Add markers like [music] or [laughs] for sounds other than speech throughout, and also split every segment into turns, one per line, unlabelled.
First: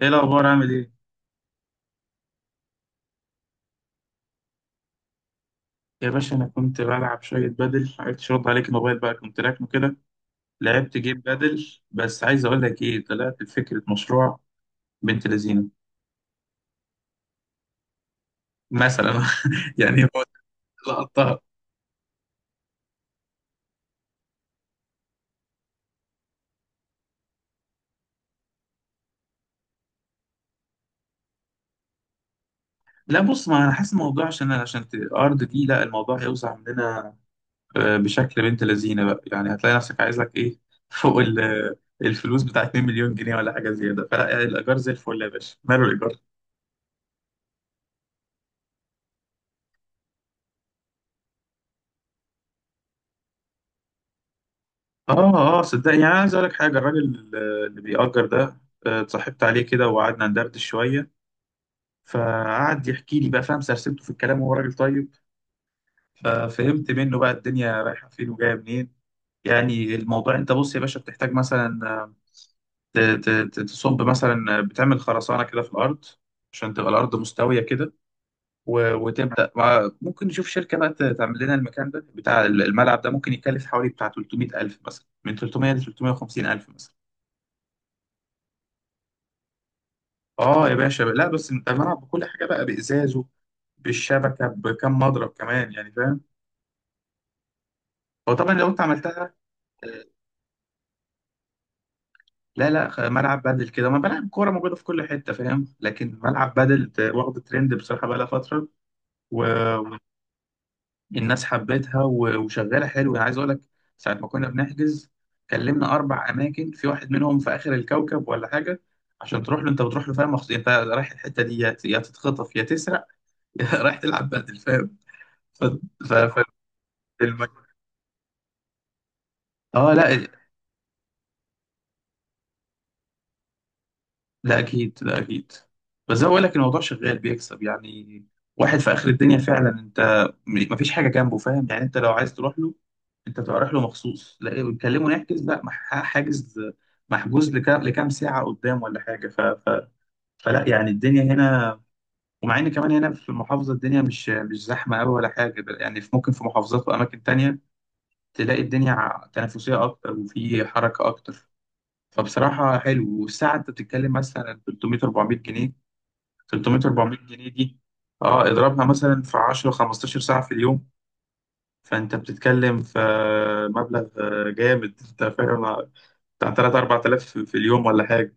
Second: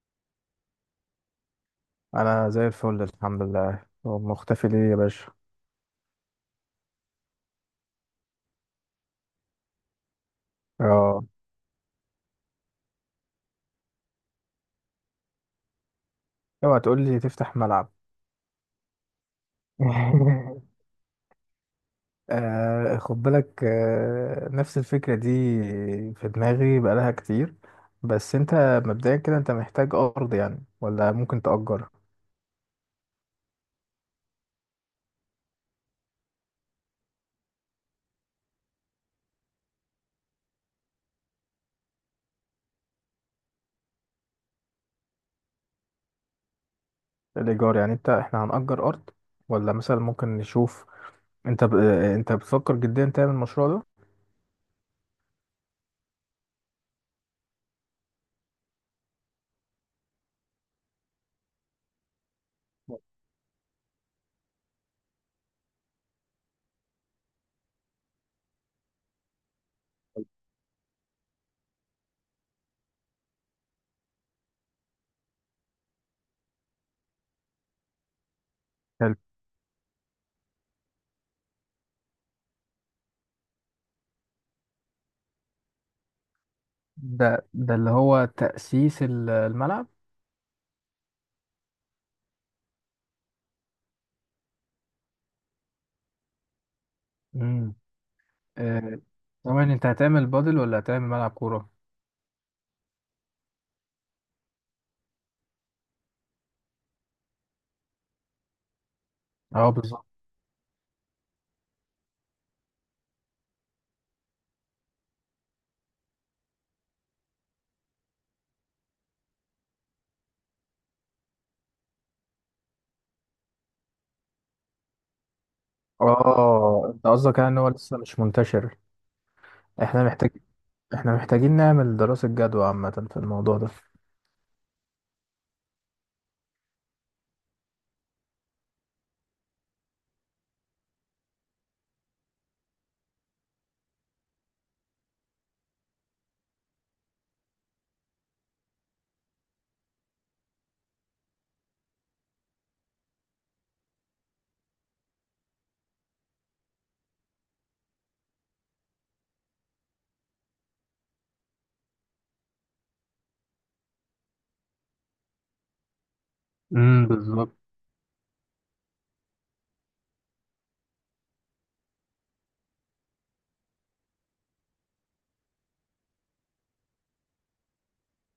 ايه الاخبار؟ عامل ايه
انا زي الفل، الحمد لله. هو مختفي ليه يا باشا؟
يا باشا؟ انا كنت بلعب شويه بدل، عرفتش ارد عليك. الموبايل بقى كنت راكنه كده. لعبت جيم
اه،
بدل، بس عايز اقول لك ايه، طلعت بفكره مشروع بنت لذينه
اوعى تقول لي تفتح ملعب.
مثلا. [laughs] يعني هو
[laughs]
لقطها.
خد بالك، نفس الفكرة دي في دماغي بقالها كتير. بس انت مبدئيا كده انت محتاج ارض يعني، ولا ممكن تأجر؟
لا بص، ما انا حاسس الموضوع عشان ارض دي، لا الموضوع هيوسع مننا. بشكل بنت لذينه بقى، يعني هتلاقي نفسك عايز لك ايه [laughs] فوق الفلوس بتاعت 2 مليون جنيه ولا حاجه زياده. فلا يعني الايجار زي الفل يا باشا، ماله الايجار.
الايجار يعني؟ احنا هنأجر ارض، ولا مثلا ممكن نشوف؟ انت ب... آه، انت بتفكر جديا تعمل المشروع ده؟
اه اه، صدقني يعني أنا عايز اقول لك حاجه. الراجل اللي بيأجر ده، اتصاحبت عليه كده وقعدنا ندردش شويه، فقعد يحكي لي بقى، فاهم، سرسبته في الكلام وهو راجل طيب، ففهمت منه بقى الدنيا رايحه فين وجايه منين. يعني الموضوع انت بص يا باشا، بتحتاج مثلا تصب مثلا، بتعمل خرسانه كده في الارض عشان تبقى الارض مستويه كده.
حلو.
وتبدا ممكن نشوف شركه بقى تعمل لنا المكان ده بتاع الملعب ده. ممكن يكلف حوالي بتاع 300000 مثلا، من 300 ل 350000 مثلا.
ده اللي هو تأسيس الملعب.
اه يا باشا، لا بس انت الملعب بكل حاجه بقى، بازازه، بالشبكه، بكم مضرب كمان، يعني فاهم،
مم.
هو طبعا لو انت
آه،
عملتها.
ثواني، انت هتعمل بادل ولا هتعمل ملعب كورة؟
لا لا، ملعب بدل كده، ما ملعب كوره موجوده في كل حته، فاهم، لكن ملعب بدل واخد ترند بصراحه بقى لها فتره،
اه
والناس
بالظبط.
حبتها وشغاله حلو. انا عايز اقول لك، ساعه ما كنا بنحجز كلمنا اربع اماكن، في واحد منهم في اخر الكوكب ولا حاجه، عشان تروح له انت بتروح له فاهم مخصوص، انت رايح الحته دي يا يا تتخطف يا تسرق [laughs] يا رايح تلعب بدل فاهم. ف... ف...
اه، انت قصدك يعني ان
ف...
هو لسه مش منتشر.
اه
احنا
لا،
محتاج احنا محتاجين نعمل دراسة جدوى عامة في الموضوع ده.
لا اكيد لا اكيد، بس زي ما بقول لك، الموضوع شغال بيكسب يعني. واحد في اخر الدنيا فعلا، انت مفيش حاجه جنبه، فاهم، يعني انت لو عايز تروح له انت تبقى رايح له مخصوص، لا بتكلمه نحجز، لا حاجز محجوز لكام ساعه قدام ولا حاجه. فلا يعني الدنيا هنا، ومع ان كمان هنا في المحافظه الدنيا مش زحمه قوي ولا حاجه، ده يعني في ممكن في محافظات واماكن تانية تلاقي الدنيا تنافسيه اكتر وفي حركه اكتر. فبصراحة حلو. والساعة أنت بتتكلم مثلا 300 400 جنيه، 300
امم،
400 جنيه
بالظبط.
دي أه اضربها مثلا في 10 15 ساعة في اليوم، فأنت بتتكلم في مبلغ جامد أنت فاهم، بتاع 3 4000 في اليوم ولا حاجة،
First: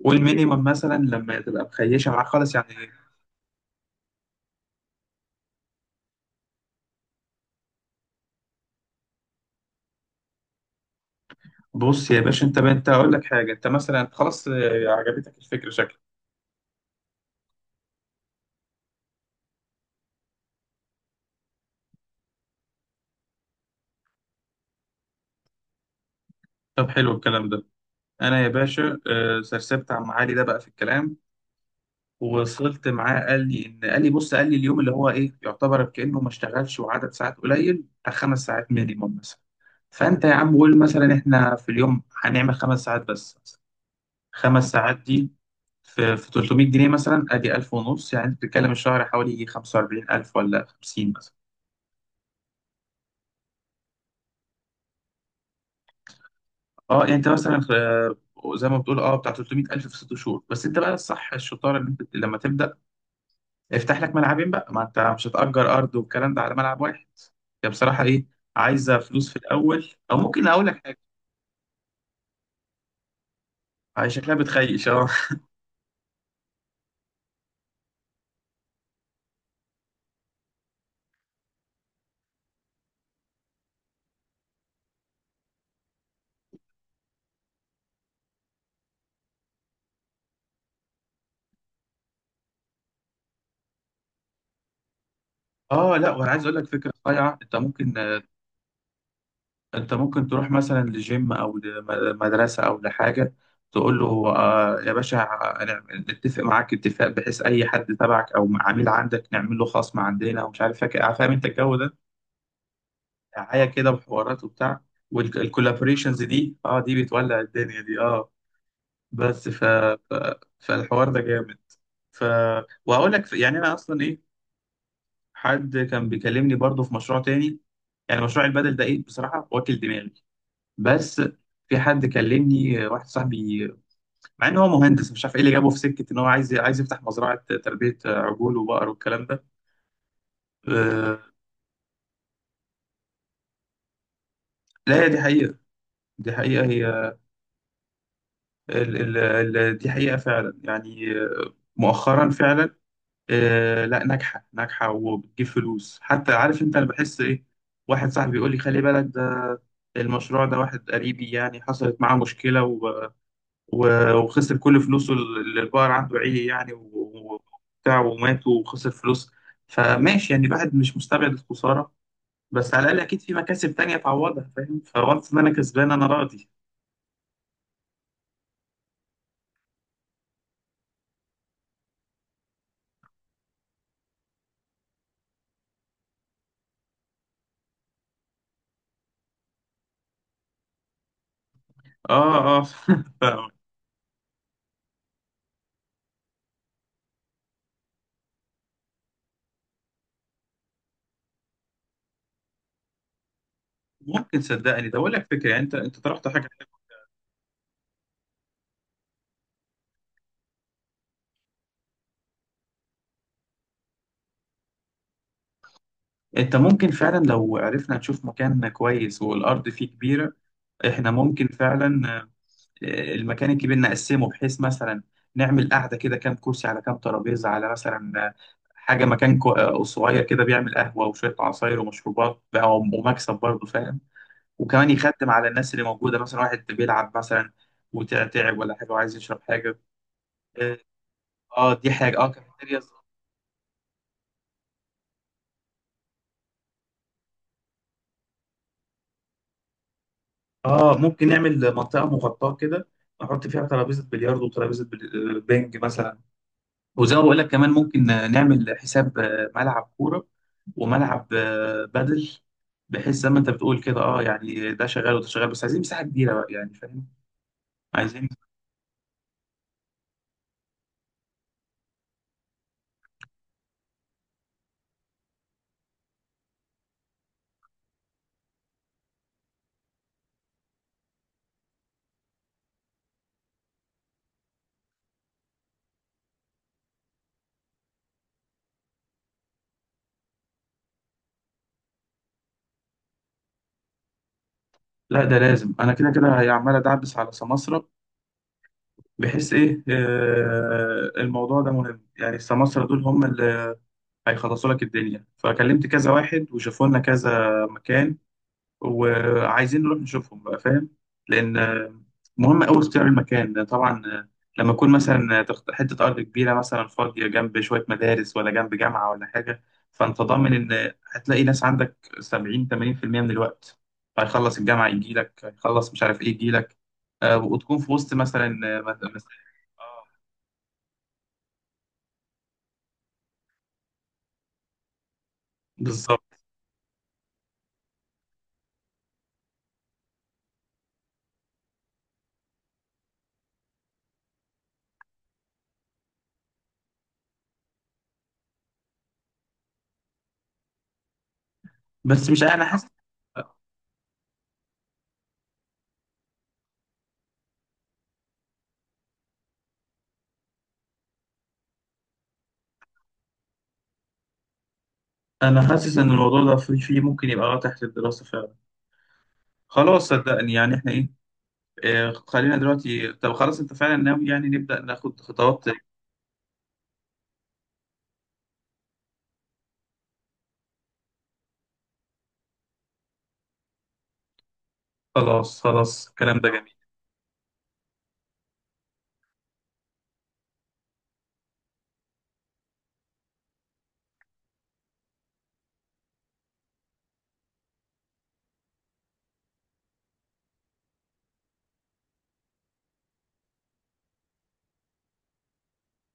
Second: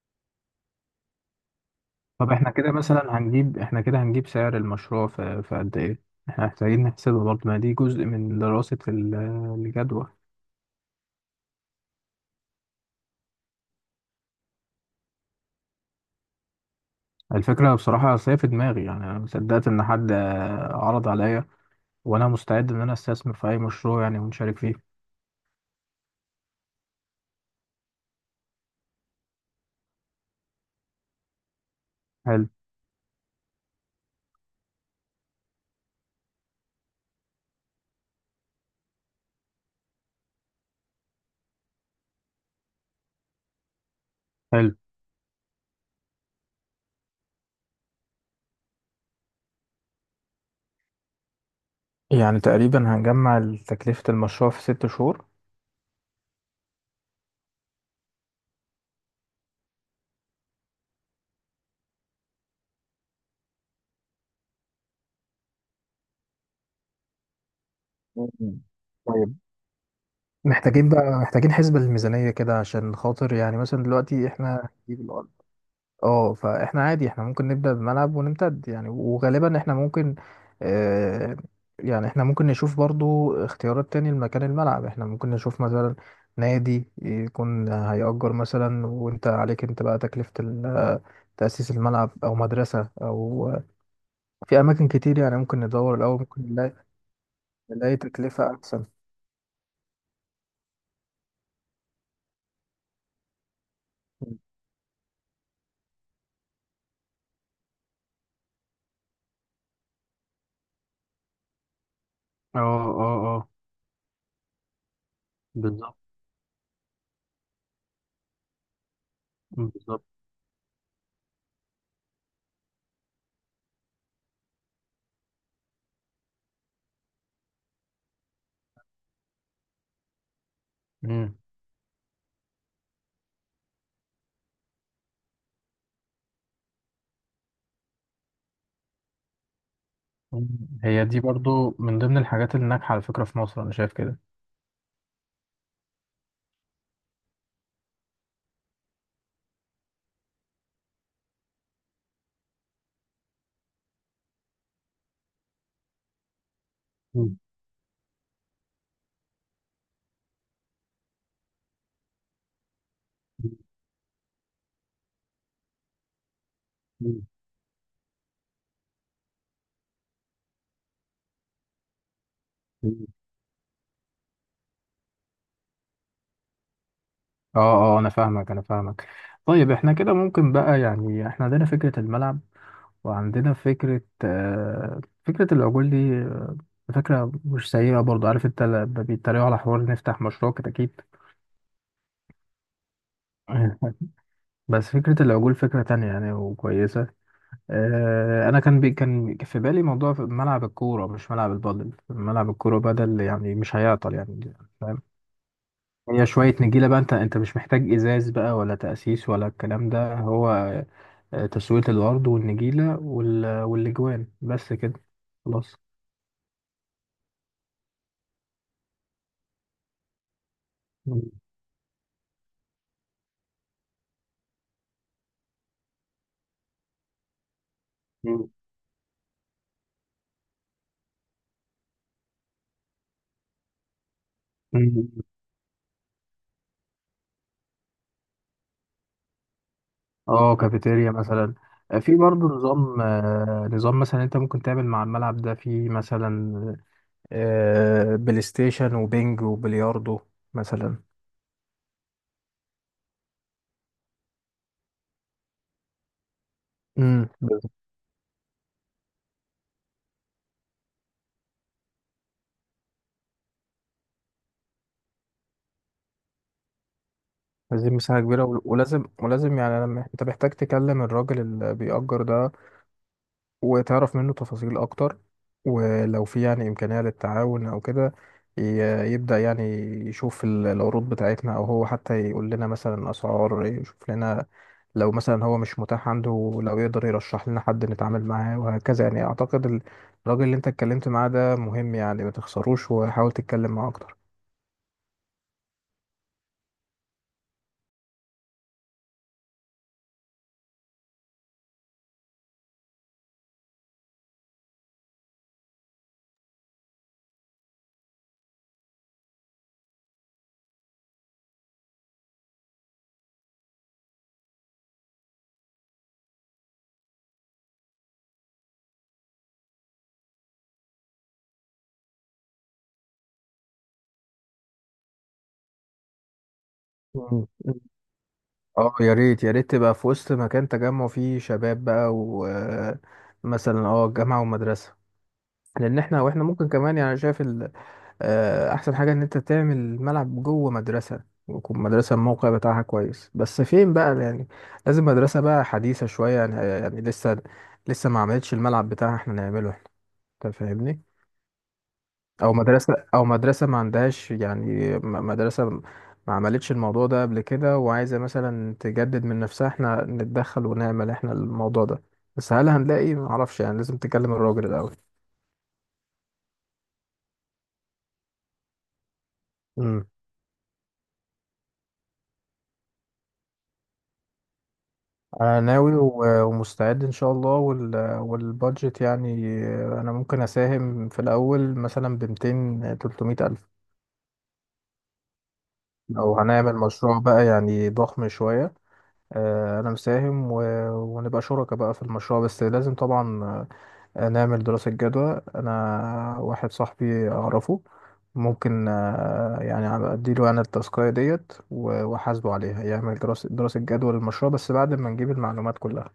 والمينيمم مثلا لما تبقى مخيشة معاك
طب احنا
خالص
كده
يعني.
مثلا هنجيب، احنا كده هنجيب سعر المشروع في قد ايه؟ احنا محتاجين نحسبه برضه، ما دي جزء من دراسة الجدوى.
بص يا باشا، أنت أقول لك حاجة، أنت مثلا خلاص عجبتك الفكرة شكلك.
الفكرة بصراحة، أصل هي في دماغي يعني، أنا ما صدقت إن حد عرض عليا. وأنا مستعد إن أنا أستثمر في أي مشروع يعني ونشارك فيه.
طب حلو الكلام ده. أنا يا باشا، سرسبت عم علي ده بقى في الكلام
حلو،
ووصلت معاه، قال لي ان قال لي بص، قال لي اليوم اللي هو ايه يعتبر كانه ما اشتغلش، وعدد ساعات قليل بتاع خمس ساعات مينيموم مثلا. فانت يا عم قول مثلا احنا في اليوم هنعمل خمس ساعات بس مثلا. خمس
حلو.
ساعات دي في 300 جنيه مثلا ادي 1000 ونص، يعني انت بتتكلم الشهر حوالي يجي 45000 ولا 50 مثلا.
يعني تقريبا هنجمع تكلفة المشروع في ست شهور.
اه يعني انت مثلا، زي ما بتقول اه بتاع 300000 في ست شهور، بس انت بقى الصح الشطاره ان انت لما تبدا افتح لك ملعبين بقى، ما انت مش هتأجر ارض والكلام ده على ملعب واحد. هي بصراحة ايه،
مم.
عايزة فلوس
طيب،
في الاول. او ممكن اقول لك
محتاجين
حاجة،
بقى، حسبة للميزانية كده عشان خاطر يعني مثلا
هي
دلوقتي
شكلها
احنا
بتخيش
هنجيب
اه.
الأرض. اه، فاحنا عادي، احنا ممكن نبدأ بملعب ونمتد يعني. وغالبا اه احنا ممكن نشوف برضو اختيارات تاني لمكان الملعب. احنا ممكن نشوف مثلا نادي يكون هيأجر مثلا، وانت عليك انت بقى تكلفة تأسيس الملعب، أو مدرسة، أو في أماكن كتير يعني. ممكن
[laughs]
ندور
اه، لا
الأول،
وانا
ممكن
عايز اقول لك
نلاقي،
فكرة صايعة. انت ممكن
تكلفة أحسن.
انت ممكن تروح مثلا لجيم او لمدرسة او لحاجة تقول له
مم.
آه يا باشا، أنا نتفق معاك اتفاق بحيث اي حد تبعك او عميل عندك نعمل له خصم عندنا ومش عارف فاكر، فاهم انت الجو ده،
اه، اه. اه
دعاية كده وحوارات وبتاع.
بالظبط،
والكولابوريشنز دي اه، دي بتولع الدنيا دي اه. بس
بالظبط.
ف... فالحوار ده جامد. ف وهقول لك يعني انا اصلا ايه، حد كان بيكلمني برضو في مشروع تاني. يعني مشروع البدل ده ايه بصراحه واكل دماغي، بس
مم.
في حد كلمني، واحد صاحبي، مع ان هو مهندس مش عارف ايه اللي جابه في سكه، ان هو عايز يفتح مزرعه تربيه عجول وبقر والكلام ده.
مم. هي دي
آه،
برضو من ضمن الحاجات اللي ناجحة على فكرة في مصر، أنا شايف كده.
لا هي دي حقيقه، دي حقيقه هي، دي حقيقه فعلا. يعني مؤخرا فعلا آه، لا ناجحة ناجحة وبتجيب فلوس حتى، عارف انت انا بحس
مم.
ايه، واحد صاحبي بيقول لي خلي بالك ده المشروع ده، واحد قريبي يعني حصلت معاه مشكلة و... وخسر كل فلوسه، اللي البقر عنده عيه يعني
مم.
وبتاع ومات، وخسر فلوس. فماشي يعني، الواحد مش مستبعد الخسارة، بس على الأقل
مم.
أكيد في مكاسب تانية تعوضها، فاهم، فوانس إن أنا كسبان أنا راضي.
اه، اه. أنا فاهمك، أنا فاهمك. طيب، احنا كده ممكن بقى يعني احنا عندنا فكرة الملعب، وعندنا فكرة، آه، فكرة العجول دي. فكرة مش سيئة برضو. عارف انت لما بيتريقوا على حوار نفتح مشروع كتاكيت؟
اه اه. [laughs]
[laughs] بس فكرة العجول فكرة تانية يعني وكويسة. انا كان في بالي موضوع في ملعب الكوره، مش ملعب البادل، ملعب الكوره بدل يعني، مش هيعطل
فممكن
يعني.
صدقني ده
فاهم؟
أقول لك فكرة، يعني أنت
هي
طرحت حاجة.
شويه نجيله بقى، انت مش محتاج ازاز بقى، ولا تاسيس ولا الكلام ده. هو تسويه الارض والنجيله وال والاجوان، بس كده. خلاص.
انت ممكن فعلا لو عرفنا نشوف مكان كويس والارض فيه كبيره احنا
[laughs] مم.
ممكن فعلا المكان الكبير نقسمه بحيث مثلا نعمل قعده كده، كام كرسي على كام ترابيزه، على مثلا
مم.
حاجه مكان صغير كده بيعمل قهوه وشويه عصاير ومشروبات بقى، ومكسب برضه فاهم، وكمان
مم.
يخدم على الناس اللي موجوده، مثلا واحد بيلعب مثلا وتعب ولا حاجه وعايز يشرب حاجه.
اه،
اه،
كافيتيريا مثلا.
دي
في
حاجه اه،
برضه
كافيتيريا.
نظام، مثلا انت ممكن تعمل مع الملعب ده في مثلا، آه، بلاي ستيشن وبينج وبلياردو
اه
مثلا.
ممكن نعمل منطقه مغطاه كده نحط فيها ترابيزه بلياردو وترابيزه بنج مثلا. وزي ما
امم.
بقول لك، كمان ممكن نعمل حساب ملعب كوره وملعب بدل، بحيث زي ما انت بتقول كده اه، يعني ده شغال وده شغال، بس عايزين مساحه كبيره بقى، يعني فاهم،
عايزين مساحة
عايزين.
كبيرة، ولازم، يعني لما انت محتاج تكلم الراجل اللي بيأجر ده وتعرف منه تفاصيل أكتر، ولو في يعني إمكانية للتعاون أو كده، يبدأ يعني، يشوف العروض بتاعتنا، أو هو حتى يقول لنا مثلا أسعار، يشوف لنا لو مثلا هو مش متاح عنده، لو يقدر يرشح لنا حد نتعامل معاه، وهكذا يعني. أعتقد الراجل اللي انت اتكلمت معاه ده مهم يعني، ما تخسروش، وحاول تتكلم معاه أكتر.
لا ده لازم، انا كده كده هي عمال ادعبس على سماسرة، بحيث ايه آه، الموضوع ده مهم يعني، السماسرة دول هم اللي هيخلصوا لك الدنيا. فكلمت كذا واحد وشافوا لنا كذا مكان، وعايزين نروح نشوفهم بقى فاهم. لان مهم قوي اختيار المكان طبعا، لما يكون مثلا حته ارض كبيره مثلا فاضيه جنب شويه مدارس ولا جنب جامعه ولا حاجه، فانت ضامن ان هتلاقي ناس عندك 70 80% من الوقت. هيخلص الجامعه يجي لك، هيخلص مش عارف ايه يجي لك.
مم.
وتكون في وسط مثلا آه،
اه
مد-
يا
مس-
ريت، يا ريت تبقى
آه،
في وسط مكان تجمع فيه شباب بقى، ومثلا اه جامعة ومدرسة. لان
بالظبط.
احنا، واحنا ممكن كمان يعني، شايف احسن حاجة ان انت تعمل ملعب جوه مدرسة، ويكون مدرسة الموقع بتاعها كويس. بس فين بقى يعني؟ لازم مدرسة بقى حديثة شوية يعني، يعني لسه، ما عملتش الملعب بتاعها، احنا نعمله احنا. انت فاهمني؟
بس مش،
او
انا حاسس،
مدرسه، او مدرسه ما عندهاش يعني، مدرسه ما عملتش الموضوع ده قبل كده، وعايزه مثلا تجدد من نفسها، احنا نتدخل ونعمل احنا الموضوع ده. بس هل هنلاقي؟ ما اعرفش يعني، لازم تكلم الراجل الاول.
انا حاسس ان الموضوع ده في ممكن يبقى آه تحت الدراسه فعلا.
امم.
خلاص صدقني يعني احنا ايه، خلينا دلوقتي. طب خلاص انت فعلا ناوي يعني نبدأ ناخد
انا
خطوات.
ناوي ومستعد ان شاء الله. والبادجت يعني، انا ممكن اساهم في الاول مثلا ب 200 300 الف،
خلاص خلاص،
لو
الكلام ده جميل.
هنعمل مشروع بقى يعني ضخم شويه. انا مساهم، ونبقى شركاء بقى في المشروع. بس لازم طبعا نعمل دراسة جدوى. أنا واحد صاحبي أعرفه، ممكن، يعني أديله أنا التاسكاية ديت وأحاسبه عليها، يعمل دراسة، جدوى للمشروع، بس بعد ما نجيب المعلومات كلها.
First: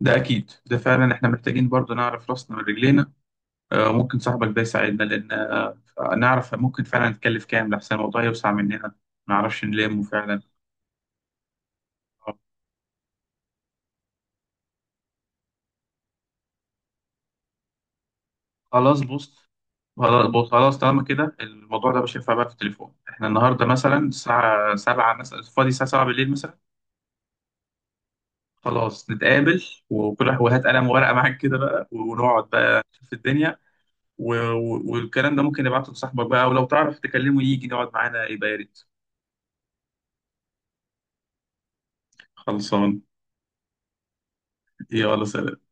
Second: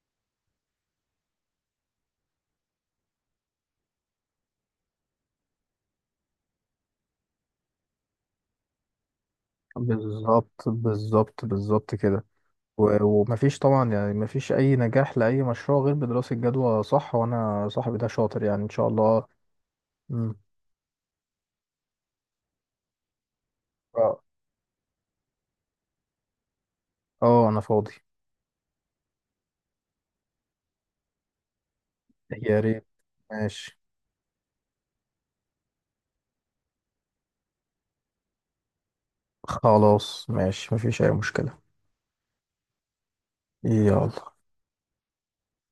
ده اكيد، ده فعلا احنا محتاجين برضو نعرف راسنا من رجلينا. ممكن صاحبك ده يساعدنا، لان نعرف ممكن فعلا نتكلف كام، لحسن الموضوع يوسع مننا ما نعرفش نلمه فعلا.
بالظبط، بالظبط، بالظبط كده. ومفيش طبعا يعني، مفيش أي نجاح لأي مشروع غير بدراسة جدوى، صح؟ وأنا صاحبي ده شاطر يعني إن شاء
خلاص
الله.
بص خلاص
مم.
بص خلاص طالما كده الموضوع ده مش هينفع بقى في التليفون. احنا النهارده مثلا
اه.
الساعة 7 مثلا، فاضي الساعة 7 بالليل مثلا.
أنا فاضي.
خلاص نتقابل، وكل واحد وهات قلم وورقة معاك كده بقى ونقعد
يا
بقى
ريت.
في الدنيا.
ماشي.
والكلام ده ممكن نبعته لصاحبك بقى، ولو تعرف تكلمه يجي يقعد معانا يبقى يا ريت.
خلاص ماشي، مفيش أي مشكلة.
خلصان.
يلا.
يلا سلام.